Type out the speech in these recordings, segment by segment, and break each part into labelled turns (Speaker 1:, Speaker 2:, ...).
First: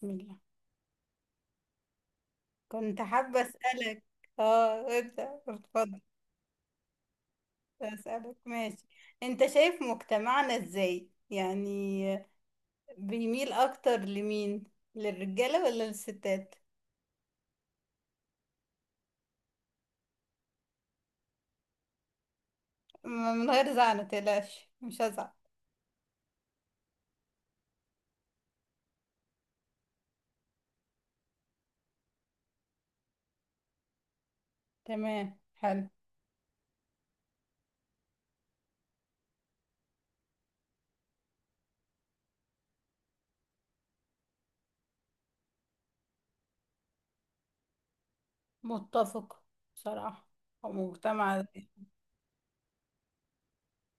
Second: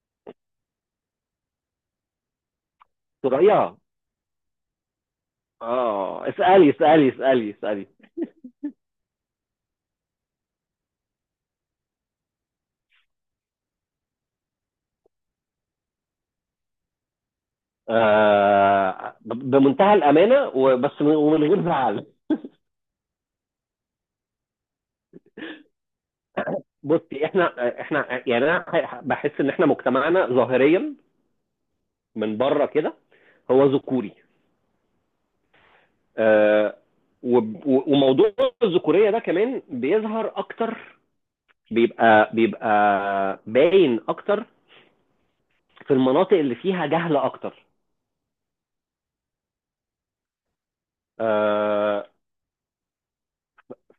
Speaker 1: بسم الله. كنت حابة
Speaker 2: صغيره.
Speaker 1: أسألك. اه ابدأ اتفضل.
Speaker 2: اسالي.
Speaker 1: أسألك ماشي. انت شايف مجتمعنا ازاي يعني؟ بيميل اكتر لمين، للرجالة ولا للستات؟
Speaker 2: بمنتهى الامانه وبس ومن غير زعل.
Speaker 1: م- من غير زعل، متقلقش مش هزعل.
Speaker 2: بصي احنا يعني انا بحس ان احنا مجتمعنا ظاهريا من بره كده هو ذكوري.
Speaker 1: تمام حلو.
Speaker 2: آه. و وموضوع الذكوريه ده كمان بيظهر اكتر، بيبقى باين اكتر في المناطق اللي فيها جهل اكتر.
Speaker 1: متفق بصراحة، هو مجتمع.
Speaker 2: آه،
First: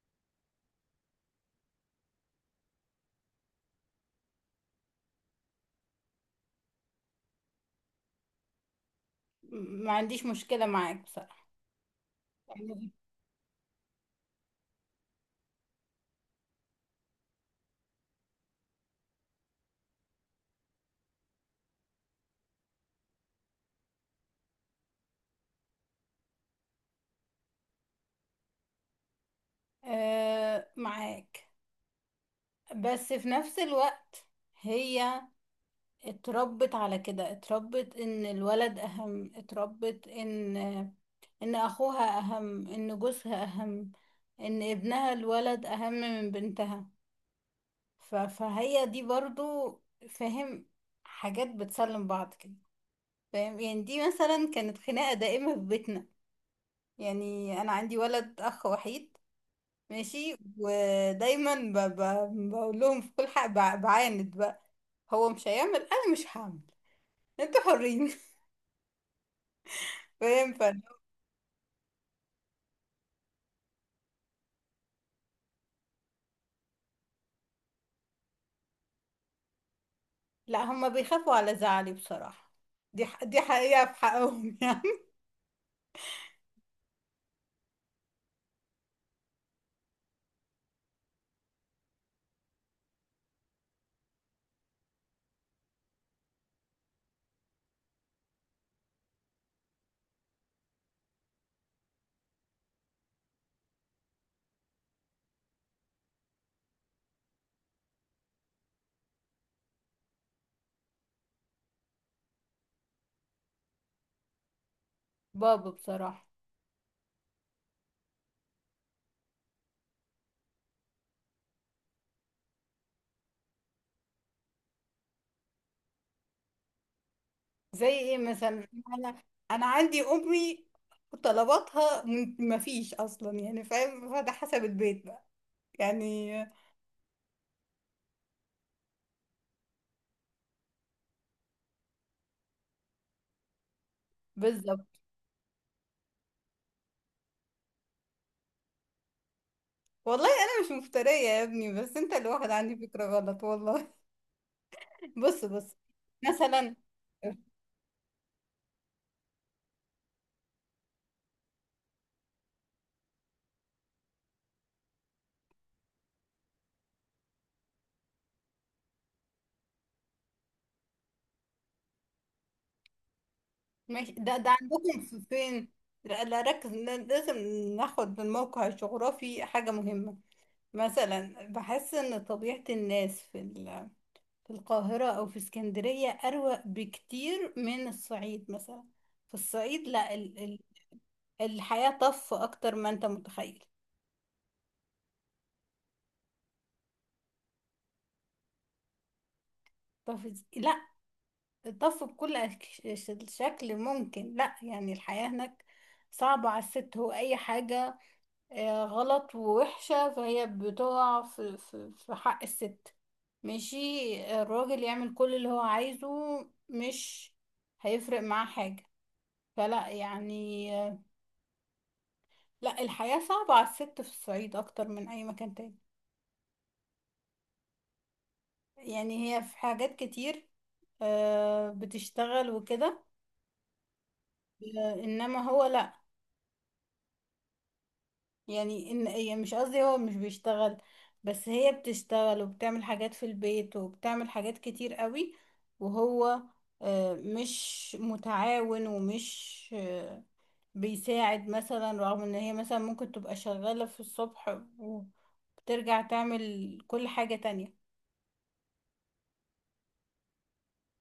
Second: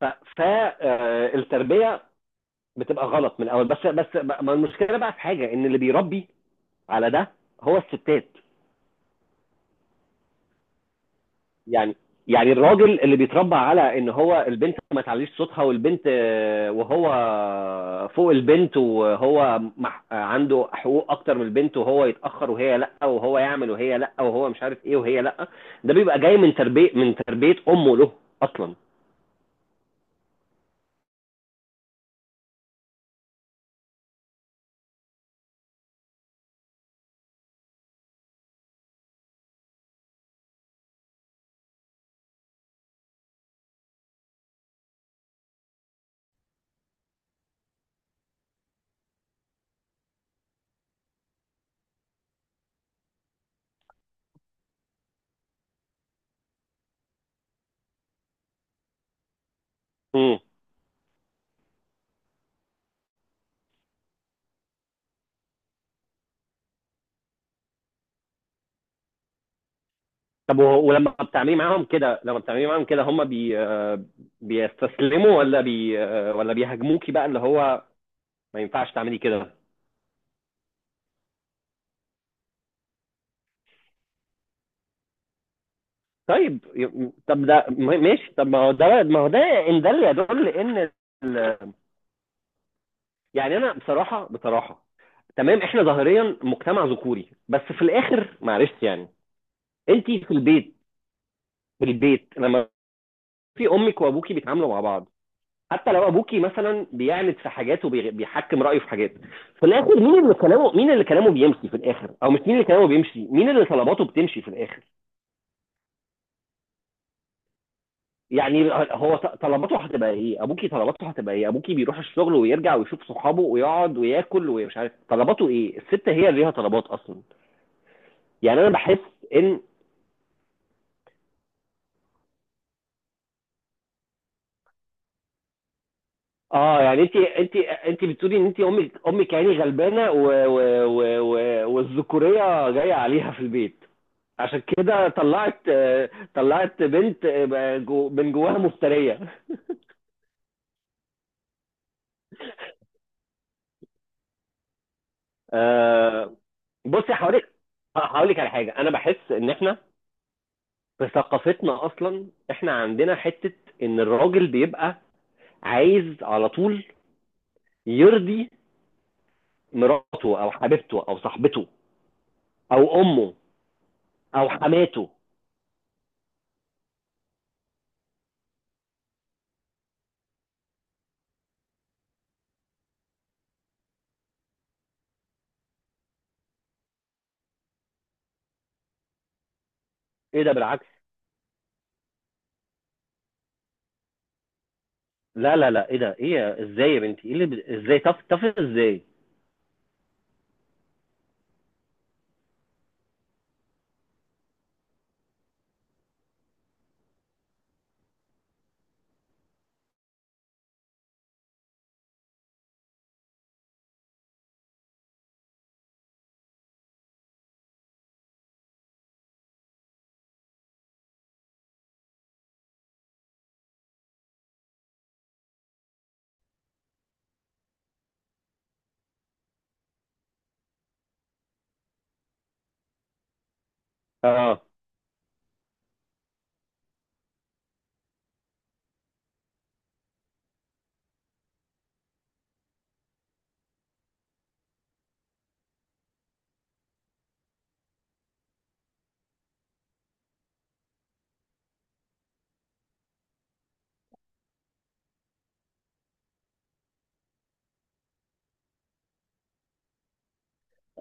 Speaker 2: فالتربيه بتبقى غلط من الاول، بس ما المشكله بقى في حاجه ان اللي بيربي على ده هو الستات.
Speaker 1: ما عنديش مشكلة معاك بصراحة
Speaker 2: يعني، يعني
Speaker 1: يعني.
Speaker 2: الراجل اللي بيتربى على ان هو البنت ما تعليش صوتها والبنت وهو فوق البنت وهو عنده حقوق اكتر من البنت، وهو يتاخر وهي لا، وهو يعمل وهي لا، وهو مش عارف ايه وهي لا. ده بيبقى جاي من تربيه، من تربيه امه له اصلا.
Speaker 1: آه معاك، بس في نفس الوقت هي اتربت على كده، اتربت ان الولد اهم، اتربت ان اخوها اهم، ان جوزها اهم، ان ابنها الولد اهم من بنتها. فهي دي برضو، فاهم، حاجات بتسلم بعض كده. فاهم؟ يعني دي مثلا كانت خناقة دائمة في بيتنا. يعني انا عندي ولد اخ وحيد، ماشي،
Speaker 2: امم.
Speaker 1: ودايما بقول لهم في كل حق، بعاند بقى. هو مش هيعمل، انا مش هعمل. انتوا حرين. فاهم
Speaker 2: طب
Speaker 1: فن؟
Speaker 2: ولما بتعملي معاهم كده، لما بتعملي معاهم كده، هم بي آه، بيستسلموا ولا بي آه، ولا بيهاجموكي بقى اللي هو ما ينفعش تعملي كده؟
Speaker 1: لا، هما بيخافوا على زعلي بصراحة. دي حقيقة في حقهم يعني.
Speaker 2: طيب طب ده ماشي، طب ما هو ده، ما هو ده ان ده اللي يدل ان ال- يعني انا بصراحه، بصراحه تمام، احنا ظاهريا مجتمع ذكوري بس في الاخر، معلش يعني، انت في البيت، في البيت لما في امك وابوكي بيتعاملوا مع بعض، حتى لو ابوكي مثلا بيعند في حاجات وبيحكم رايه في حاجات، في الاخر مين اللي كلامه، مين اللي كلامه بيمشي في الاخر، او مش مين اللي كلامه بيمشي، مين اللي طلباته بتمشي في الاخر؟
Speaker 1: بابا بصراحة.
Speaker 2: يعني هو طلباته هتبقى ايه؟ ابوكي طلباته هتبقى ايه؟ ابوكي بيروح الشغل ويرجع ويشوف صحابه ويقعد وياكل ومش عارف طلباته ايه. الست هي اللي ليها طلبات اصلا.
Speaker 1: زي ايه
Speaker 2: يعني
Speaker 1: مثلا؟
Speaker 2: انا بحس
Speaker 1: انا
Speaker 2: ان
Speaker 1: انا عندي امي، طلباتها مفيش اصلا يعني. فاهم؟ فده حسب البيت بقى يعني.
Speaker 2: اه، يعني انت انت بتقولي ان انت امك، يعني غلبانه و والذكوريه جايه عليها في البيت، عشان
Speaker 1: بالظبط.
Speaker 2: كده طلعت، طلعت بنت من جواها مفترية.
Speaker 1: والله انا مش مفترية يا ابني، بس انت الواحد عندي فكرة غلط والله بص بص
Speaker 2: آه،
Speaker 1: مثلا.
Speaker 2: بصي هقولك، هقولك على حاجة. أنا بحس إن إحنا في ثقافتنا أصلا إحنا عندنا حتة إن الراجل بيبقى عايز على طول يرضي مراته أو حبيبته أو صاحبته أو أمه
Speaker 1: ماشي، ده
Speaker 2: أو
Speaker 1: عندكم
Speaker 2: حماته.
Speaker 1: فين لا لا، ركز لازم ناخد بالموقع الجغرافي، حاجة مهمة. مثلا بحس ان طبيعة الناس في في القاهرة او في اسكندرية اروق بكتير من الصعيد. مثلا في الصعيد، لا ال
Speaker 2: إيه ده
Speaker 1: ال
Speaker 2: بالعكس!
Speaker 1: الحياة طف اكتر ما انت متخيل.
Speaker 2: لا إيه ده؟ إيه إزاي يا بنتي؟ إيه اللي إزاي طف؟ طف إزاي؟
Speaker 1: طف لا طف بكل شكل ممكن. لا يعني الحياة هناك صعبة على الست. هو اي حاجة غلط ووحشة، فهي بتقع في حق الست ماشي. الراجل يعمل كل اللي هو عايزه، مش هيفرق معاه حاجة. فلا يعني لا الحياة صعبة على الست في الصعيد أكتر من أي مكان تاني. يعني هي في حاجات كتير بتشتغل وكده،
Speaker 2: آه.
Speaker 1: إنما هو لا. يعني ان يعني مش قصدي هو مش بيشتغل، بس هي بتشتغل وبتعمل حاجات في البيت وبتعمل حاجات كتير قوي، وهو مش متعاون ومش بيساعد مثلا، رغم ان هي مثلا ممكن تبقى شغالة في الصبح وبترجع تعمل كل حاجة تانية.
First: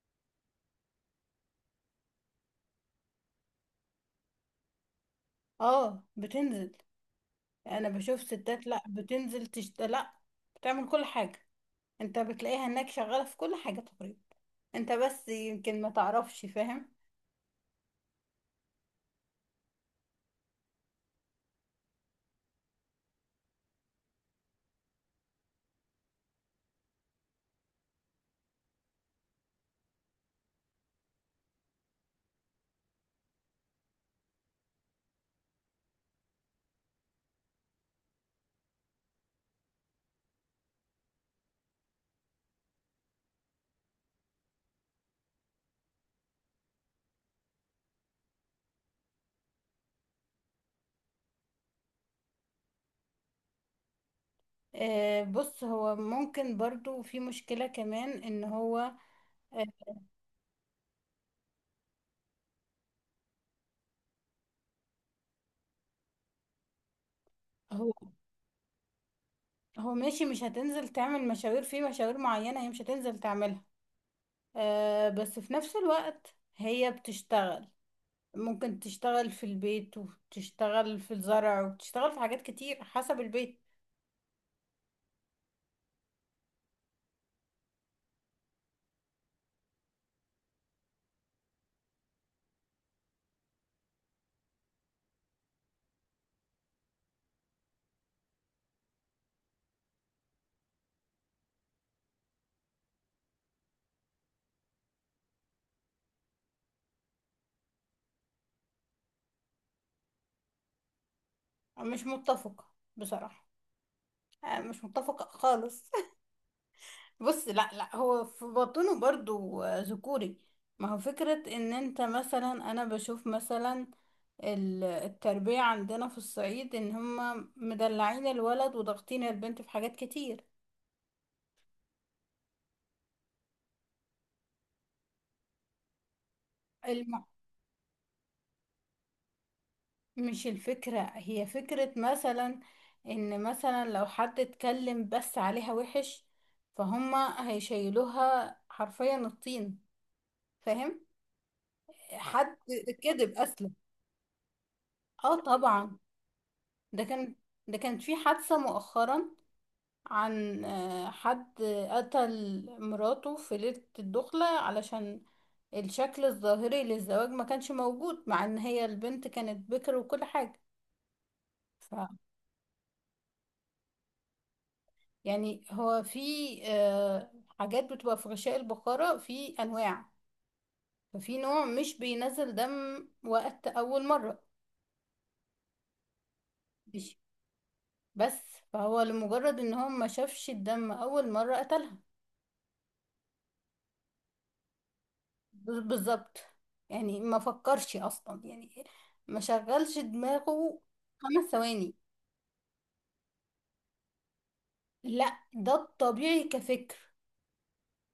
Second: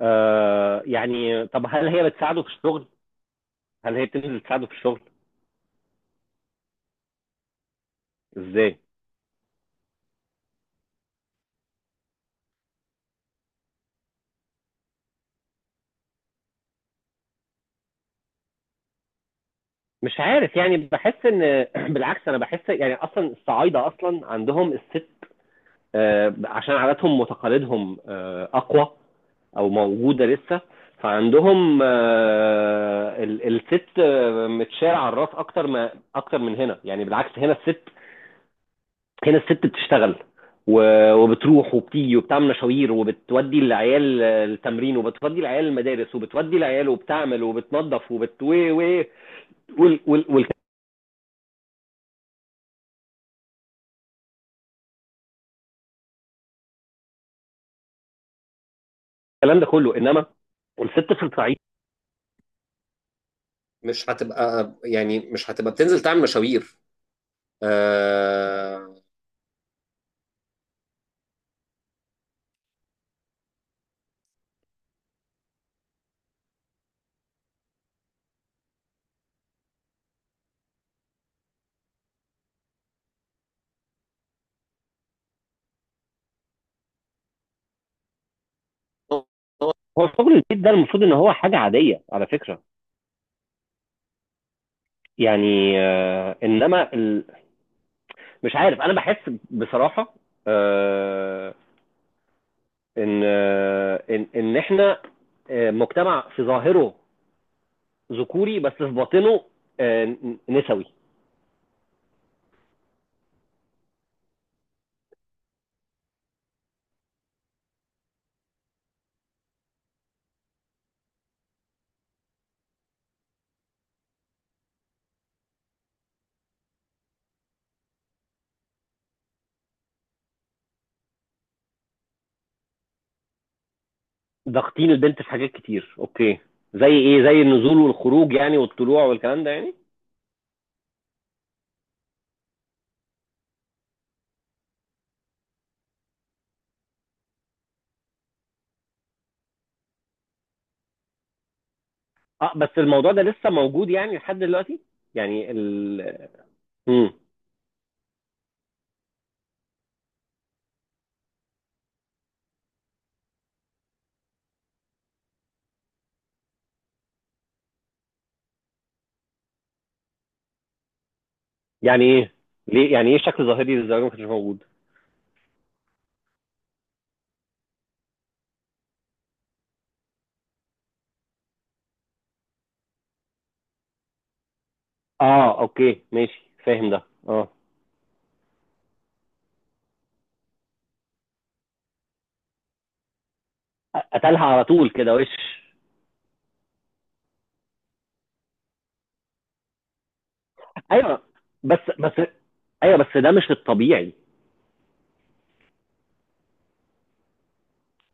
Speaker 2: آه، يعني طب هل هي بتساعده في الشغل؟ هل هي بتنزل تساعده في الشغل؟
Speaker 1: اه بتنزل. انا بشوف ستات،
Speaker 2: ازاي؟
Speaker 1: لا بتنزل لا بتعمل كل حاجة. انت بتلاقيها انك شغالة في كل حاجة تقريبا. انت بس يمكن ما تعرفش. فاهم؟
Speaker 2: مش عارف، يعني بحس ان بالعكس، انا بحس يعني اصلا الصعايده اصلا عندهم الست، عشان عاداتهم وتقاليدهم اقوى او موجوده لسه، فعندهم الست متشال على الراس اكتر ما، اكتر من هنا. يعني بالعكس، هنا الست، هنا الست بتشتغل و وبتروح وبتيجي وبتعمل مشاوير، وبتودي العيال التمرين وبتودي العيال المدارس وبتودي العيال، وبتعمل وبتنظف وبت و و وال والكلام
Speaker 1: بص هو ممكن برضو في مشكلة كمان ان هو آه،
Speaker 2: ده كله. انما الست في الصعيد مش هتبقى، يعني مش هتبقى بتنزل تعمل مشاوير.
Speaker 1: هو
Speaker 2: آه.
Speaker 1: ماشي مش هتنزل تعمل مشاوير، في مشاوير معينة هي مش هتنزل تعملها. بس في نفس الوقت هي بتشتغل، ممكن تشتغل في البيت وتشتغل في الزرع وتشتغل في حاجات كتير حسب البيت.
Speaker 2: هو شغل البيت ده المفروض ان هو حاجه عاديه على فكره. يعني آه، انما مش عارف، انا بحس بصراحه آه ان، ان احنا مجتمع في ظاهره ذكوري بس في باطنه آه نسوي.
Speaker 1: مش متفقة بصراحة، مش متفقة خالص. بص، لا لا هو في بطنه برضو ذكوري ما هو فكرة ان انت مثلا، انا بشوف مثلا التربية عندنا في الصعيد ان هما مدلعين الولد وضاغطين البنت في حاجات كتير.
Speaker 2: ضاغطين البنت في حاجات كتير، اوكي. زي ايه؟
Speaker 1: الم...
Speaker 2: زي النزول والخروج يعني، والطلوع والكلام ده يعني؟
Speaker 1: مش الفكرة، هي فكرة مثلا ان مثلا لو حد اتكلم بس عليها وحش فهما هيشيلوها حرفيا الطين. فاهم؟
Speaker 2: اه
Speaker 1: حد
Speaker 2: بس الموضوع ده
Speaker 1: كذب
Speaker 2: لسه
Speaker 1: اصلا.
Speaker 2: موجود يعني لحد دلوقتي؟
Speaker 1: اه
Speaker 2: يعني
Speaker 1: طبعا.
Speaker 2: ال
Speaker 1: ده
Speaker 2: امم.
Speaker 1: كان، ده كانت في حادثة مؤخرا عن حد قتل مراته في ليلة الدخلة علشان الشكل الظاهري للزواج ما كانش موجود مع ان هي البنت كانت بكر وكل حاجة. ف
Speaker 2: يعني ايه؟ ليه؟ يعني ايه شكل ظاهري للزواج ما كانش موجود؟
Speaker 1: يعني هو في آه، حاجات بتبقى في غشاء البقرة في انواع، ففي نوع مش بينزل دم وقت اول مرة.
Speaker 2: اه اوكي ماشي، فاهم ده.
Speaker 1: ماشي
Speaker 2: اه.
Speaker 1: بس. فهو لمجرد ان هو ما شافش الدم اول مرة قتلها.
Speaker 2: قتلها على طول كده وش؟
Speaker 1: بالظبط يعني ما فكرش اصلا، يعني ما شغلش دماغه
Speaker 2: ايوه.
Speaker 1: خمس
Speaker 2: بس
Speaker 1: ثواني.
Speaker 2: بس ايوه بس ده مش الطبيعي.
Speaker 1: لا ده الطبيعي كفكر.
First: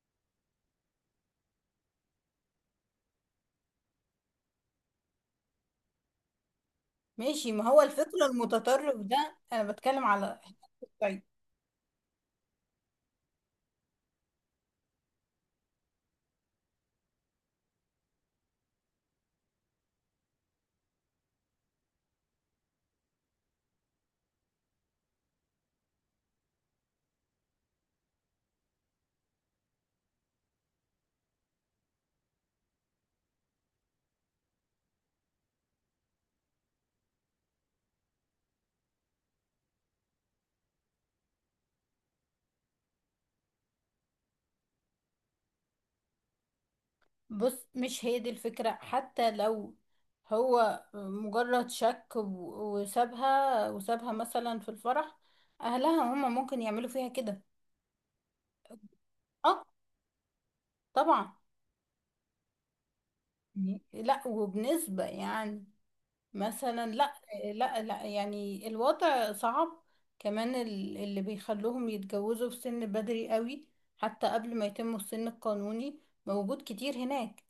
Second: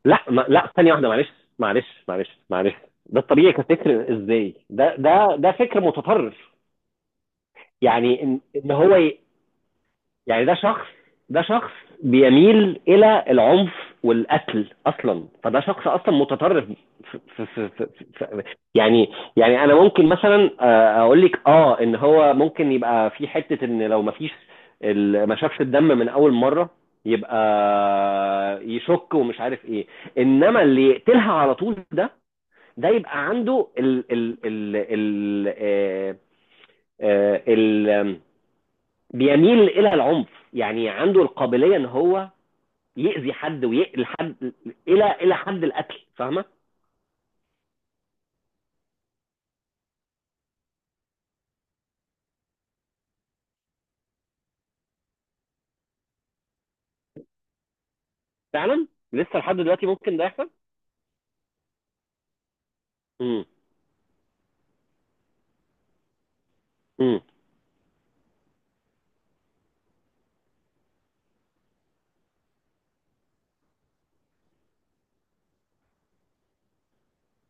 Speaker 2: لا، ما لا ثانيه واحده معلش، معلش. ده الطبيعي كفكر ازاي؟ ده فكر متطرف.
Speaker 1: ماشي، ما هو
Speaker 2: يعني
Speaker 1: الفكر
Speaker 2: ان
Speaker 1: المتطرف
Speaker 2: هو
Speaker 1: ده انا بتكلم على.
Speaker 2: يعني ده شخص،
Speaker 1: طيب
Speaker 2: ده شخص بيميل الى العنف والقتل اصلا، فده شخص اصلا متطرف. ف ف ف ف ف يعني، يعني انا ممكن مثلا اقول لك اه ان هو ممكن يبقى في حته ان لو ما فيش ما شافش الدم من اول مره يبقى يشك ومش عارف ايه. انما اللي يقتلها على طول ده، ده يبقى عنده ال ال ال ال آه، آه، ال- بيميل الى العنف. يعني عنده القابليه ان هو يأذي حد ويقتل حد الى حد القتل، فاهمه؟
Speaker 1: بص، مش هي دي الفكرة. حتى لو هو مجرد شك وسابها وسابها مثلا في الفرح، اهلها هما ممكن يعملوا فيها كده.
Speaker 2: فعلا، لسه لحد
Speaker 1: اه
Speaker 2: دلوقتي ممكن ده يحصل.
Speaker 1: طبعا.
Speaker 2: مم.
Speaker 1: يعني لا، وبنسبة يعني مثلا لا.
Speaker 2: مم.
Speaker 1: لا لا يعني الوضع صعب. كمان اللي بيخلوهم يتجوزوا في سن بدري قوي، حتى قبل ما يتموا السن القانوني، موجود كتير هناك.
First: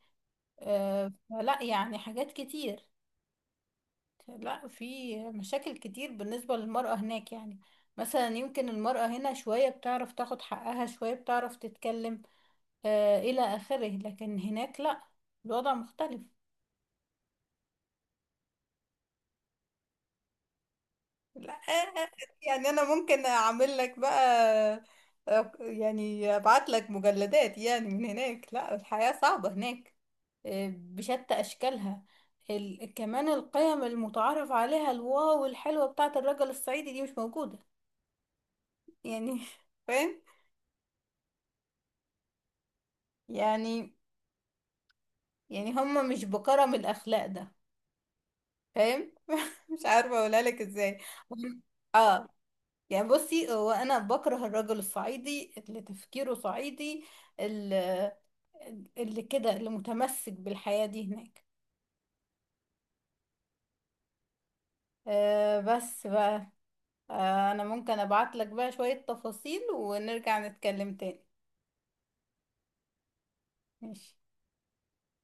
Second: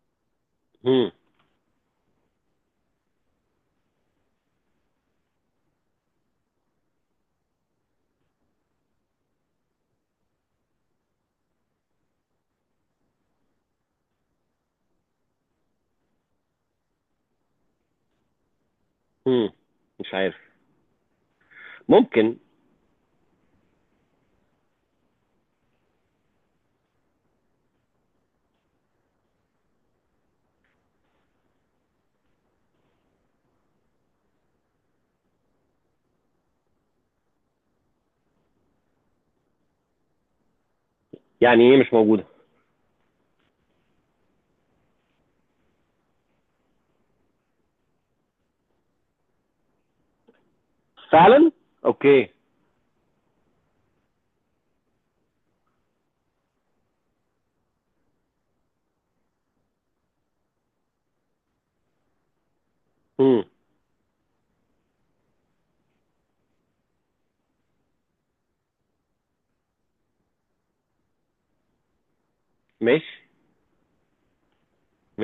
Speaker 2: مم.
Speaker 1: فلا يعني حاجات كتير. لا، في مشاكل كتير بالنسبة للمرأة هناك. يعني مثلا يمكن المرأة هنا شوية بتعرف تاخد حقها، شوية بتعرف تتكلم إلى آخره، لكن هناك لا، الوضع مختلف.
Speaker 2: مم. مش عارف،
Speaker 1: لا
Speaker 2: ممكن.
Speaker 1: يعني انا ممكن اعمل لك بقى، يعني ابعت لك مجلدات يعني من هناك. لا الحياة صعبة هناك بشتى اشكالها. كمان القيم المتعارف عليها الواو الحلوة بتاعة الرجل الصعيدي دي مش موجودة يعني فاهم
Speaker 2: يعني ايه مش موجوده؟
Speaker 1: يعني؟ يعني هما مش بكرم الاخلاق ده. فاهم مش عارفة اقولها لك ازاي.
Speaker 2: فعلا.
Speaker 1: هم- اه
Speaker 2: اوكي.
Speaker 1: يعني، بصي هو انا بكره الرجل الصعيدي اللي تفكيره صعيدي، اللي, اللي كده، اللي متمسك بالحياة دي هناك.
Speaker 2: مم.
Speaker 1: أه بس بقى. أه انا ممكن ابعت لك بقى شوية تفاصيل ونرجع نتكلم تاني.
Speaker 2: ماشي.
Speaker 1: ماشي.
Speaker 2: ماشي.